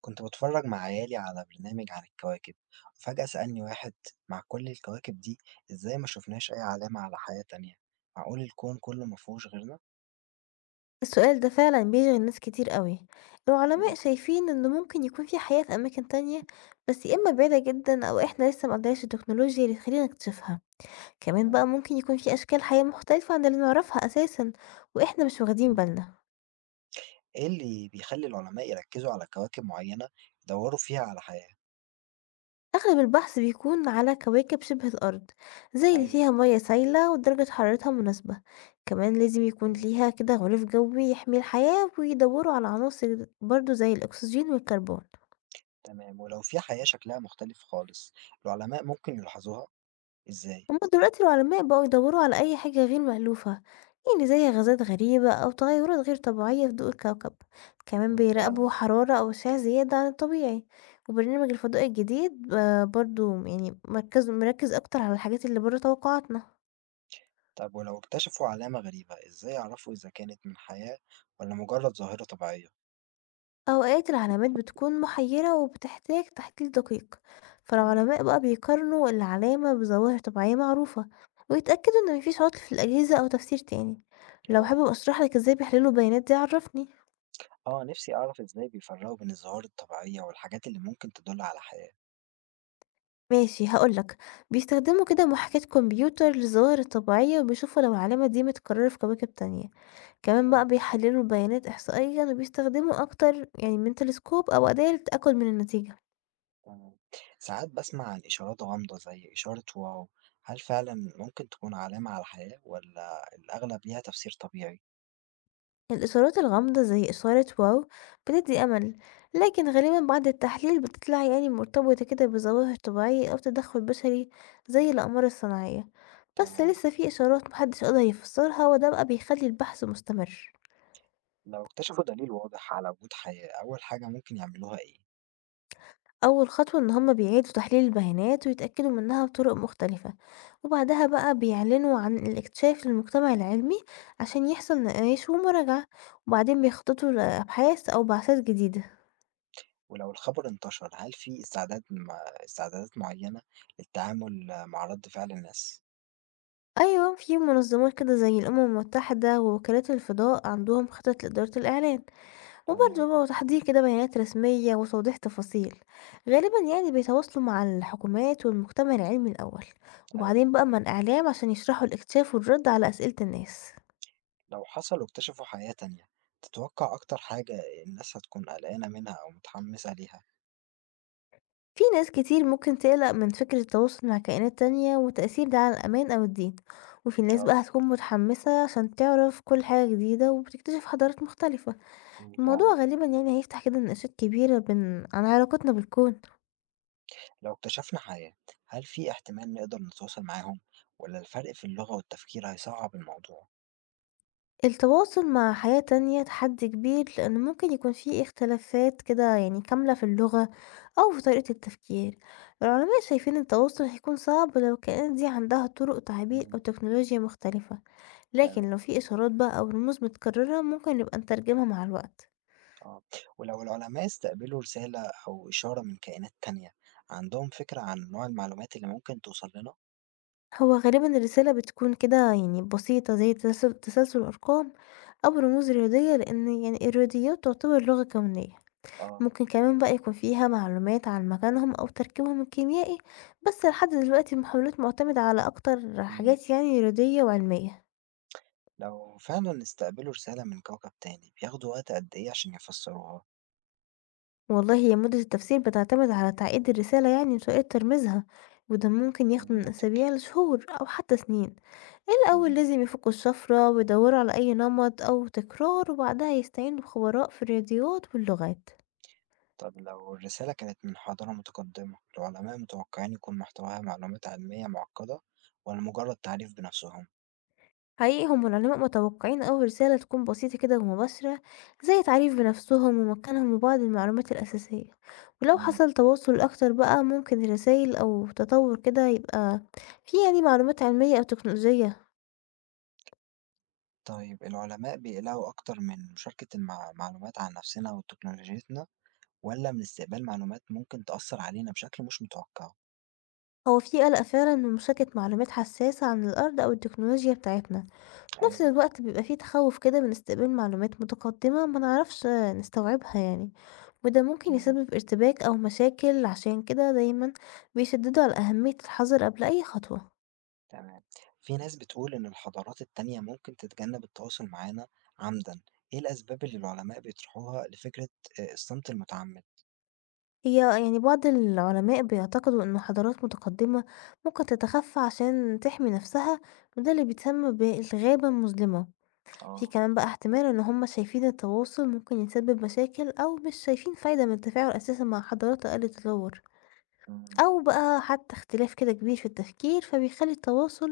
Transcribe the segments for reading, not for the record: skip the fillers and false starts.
كنت بتفرج مع عيالي على برنامج عن الكواكب، وفجأة سألني واحد: مع كل الكواكب دي، إزاي ما شفناش أي علامة على حياة تانية؟ معقول الكون كله ما فيهوش غيرنا؟ السؤال ده فعلا بيشغل ناس كتير قوي. العلماء مم، شايفين ان ممكن يكون في حياة في اماكن تانية، بس يا اما بعيدة جدا او احنا لسه مقدرناش التكنولوجيا اللي تخلينا نكتشفها. كمان تمام. بقى ممكن يكون في اشكال حياة مختلفة عن اللي نعرفها اساسا واحنا مش واخدين مم، بالنا. إيه اللي بيخلي العلماء يركزوا على كواكب معينة يدوروا فيها على حياة؟ اغلب البحث بيكون على كواكب شبه الارض، زي اللي ايوه. فيها مياه سايلة ودرجة حرارتها مناسبة. كمان لازم يكون مم، ليها كده غلاف جوي يحمي الحياة، ويدوروا على عناصر برضو زي الاكسجين والكربون. تمام. ولو في حياة شكلها مختلف خالص، العلماء ممكن يلاحظوها إزاي؟ هما دلوقتي العلماء بقوا يدوروا على أي حاجة غير مألوفة، يعني زي غازات غريبة أو تغيرات غير طبيعية في ضوء الكوكب. كمان مم، فعلا. بيراقبوا حرارة أو أشعة زيادة عن الطبيعي. وبرنامج الفضاء الجديد برضو يعني مركز أكتر على الحاجات اللي بره توقعاتنا. طب ولو اكتشفوا علامة غريبة، إزاي يعرفوا إذا كانت من حياة ولا مجرد ظاهرة طبيعية؟ أوقات العلامات بتكون محيرة وبتحتاج تحليل دقيق، تمام. فالعلماء بقى بيقارنوا العلامة بظواهر طبيعية معروفة، ويتأكدوا إن مفيش عطل في الأجهزة أو تفسير تاني. لو اه. حابب أشرحلك إزاي بيحللوا البيانات دي عرفني. نفسي أعرف إزاي بيفرقوا بين الظواهر الطبيعية والحاجات اللي ممكن تدل على حياة. ماشي هاقول لك، بيستخدموا كده محاكاة كمبيوتر للظواهر الطبيعية وبيشوفوا لو العلامة دي متكررة في كواكب تانية، كمان مم، بقى بيحللوا بيانات إحصائيًا وبيستخدموا أكتر يعني من تلسكوب أو أداة للتأكد من النتيجة. تمام. ساعات بسمع عن إشارات غامضة زي إشارة واو، هل فعلا ممكن تكون علامة على الحياة ولا الأغلب ليها تفسير طبيعي؟ الإشارات الغامضة زي إشارة واو بتدي أمل، لكن غالبًا بعد التحليل بتطلع يعني مرتبطة كده بظواهر طبيعية أو تدخل بشري زي الأقمار الصناعية. بس تمام. لسه في إشارات محدش قدر يفسرها، وده بقى بيخلي البحث مستمر. لو اكتشفوا دليل واضح على وجود حياة، أول حاجة ممكن يعملوها إيه؟ أول خطوة إن هما بيعيدوا تحليل البيانات ويتأكدوا منها بطرق مختلفة، وبعدها بقى بيعلنوا عن الاكتشاف للمجتمع العلمي عشان يحصل نقاش ومراجعة، وبعدين بيخططوا لأبحاث أو بعثات جديدة. ولو الخبر انتشر، هل في استعداد استعدادات معينة للتعامل مع رد فعل الناس؟ أيوة، في منظمات كده زي الأمم المتحدة ووكالات الفضاء عندهم خطط لإدارة الإعلان. وبرضه تمام. بقى تحضير كده بيانات رسمية وتوضيح تفاصيل. غالبا يعني بيتواصلوا مع الحكومات والمجتمع العلمي الأول، أيوه. وبعدين بقى مع الإعلام عشان يشرحوا الاكتشاف والرد على أسئلة الناس. لو حصل واكتشفوا حياة تانية، تتوقع أكتر حاجة الناس هتكون قلقانة منها أو متحمسة ليها؟ في ناس كتير ممكن تقلق من فكرة التواصل مع كائنات تانية وتأثير ده على الأمان أو الدين، وفي ناس بقى اه. هتكون متحمسة عشان تعرف كل حاجة جديدة وبتكتشف حضارات مختلفة. مم، فعلا. الموضوع غالبا يعني هيفتح كده نقاشات كبيرة بين عن علاقتنا بالكون. لو اكتشفنا حياة، هل في احتمال نقدر نتواصل معاهم ولا الفرق في اللغة والتفكير هيصعب الموضوع؟ التواصل مع حياة تانية تحدي كبير، لأن ممكن يكون فيه اختلافات كده يعني كاملة في اللغة أو في طريقة التفكير. العلماء شايفين التواصل هيكون صعب لو الكائنات دي عندها طرق تعبير أو مم، تكنولوجيا مختلفة. لكن تمام. لو في إشارات بقى أو رموز متكررة ممكن نبقى نترجمها مع الوقت. آه. ولو العلماء استقبلوا رسالة أو إشارة من كائنات تانية، عندهم فكرة عن نوع المعلومات اللي ممكن توصل لنا؟ هو غالبا الرسالة بتكون كده يعني بسيطة زي تسلسل أرقام أو رموز رياضية، لأن يعني الرياضيات تعتبر لغة كونية. اه. ممكن كمان بقى يكون فيها معلومات عن مكانهم أو تركيبهم الكيميائي. بس لحد دلوقتي المحاولات معتمدة على أكتر مم. حاجات يعني رياضية وعلمية. لو فعلا استقبلوا رسالة من كوكب تاني، بياخدوا وقت قد إيه عشان يفسروها؟ والله هي مدة التفسير بتعتمد على تعقيد الرسالة يعني وطريقة ترميزها، وده ممكن ياخد مم، من منطقي. أسابيع لشهور أو حتى سنين. إيه الأول مم. لازم يفكوا الشفرة ويدوروا على أي نمط أو تكرار، وبعدها يستعينوا بخبراء في الرياضيات واللغات. طب لو الرسالة كانت من حضارة متقدمة، العلماء متوقعين يكون محتواها معلومات علمية معقدة ولا مجرد تعريف بنفسهم؟ حقيقي هم العلماء متوقعين أول رسالة تكون بسيطة كده ومباشرة، زي تعريف بنفسهم ومكانهم وبعض المعلومات الأساسية. ولو مم. حصل تواصل أكتر بقى ممكن رسائل أو تطور كده يبقى في يعني معلومات علمية أو تكنولوجية. طيب العلماء بيقلقوا أكتر من مشاركة معلومات عن نفسنا وتكنولوجيتنا، ولا من استقبال معلومات ممكن تأثر علينا بشكل مش متوقع؟ هو في قلق فعلا من مشاركة معلومات حساسة عن الأرض أو التكنولوجيا بتاعتنا. نفس أيوه. الوقت بيبقى فيه تخوّف كده من استقبال معلومات متقدّمة ما نعرفش نستوعبها يعني، وده ممكن تمام. يسبب ارتباك أو مشاكل، عشان كده دايمًا بيشدّدوا على أهمية الحذر قبل أي خطوة. تمام. في ناس بتقول إن الحضارات التانية ممكن تتجنب التواصل معانا عمدا، إيه الأسباب اللي العلماء بيطرحوها لفكرة الصمت المتعمد؟ هي يعني بعض العلماء بيعتقدوا إنه حضارات متقدّمة ممكن تتخفّى عشان تحمي نفسها، وده اللي بيتسمى بالغابة المظلمة. في أه. كمان بقى احتمال إن هُم شايفين التواصل ممكن يسبب مشاكل، أو مش شايفين فايدة من التفاعل أساسًا مع حضارات أقل تطوّر. مم. أو بقى حتى اختلاف كده كبير في التفكير فبيخلي التواصل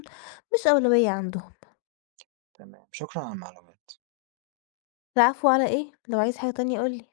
مش أولوية عندهم. تمام. شكرا على المعلومات. العفو، على ايه؟ لو عايز حاجة تانية قولي.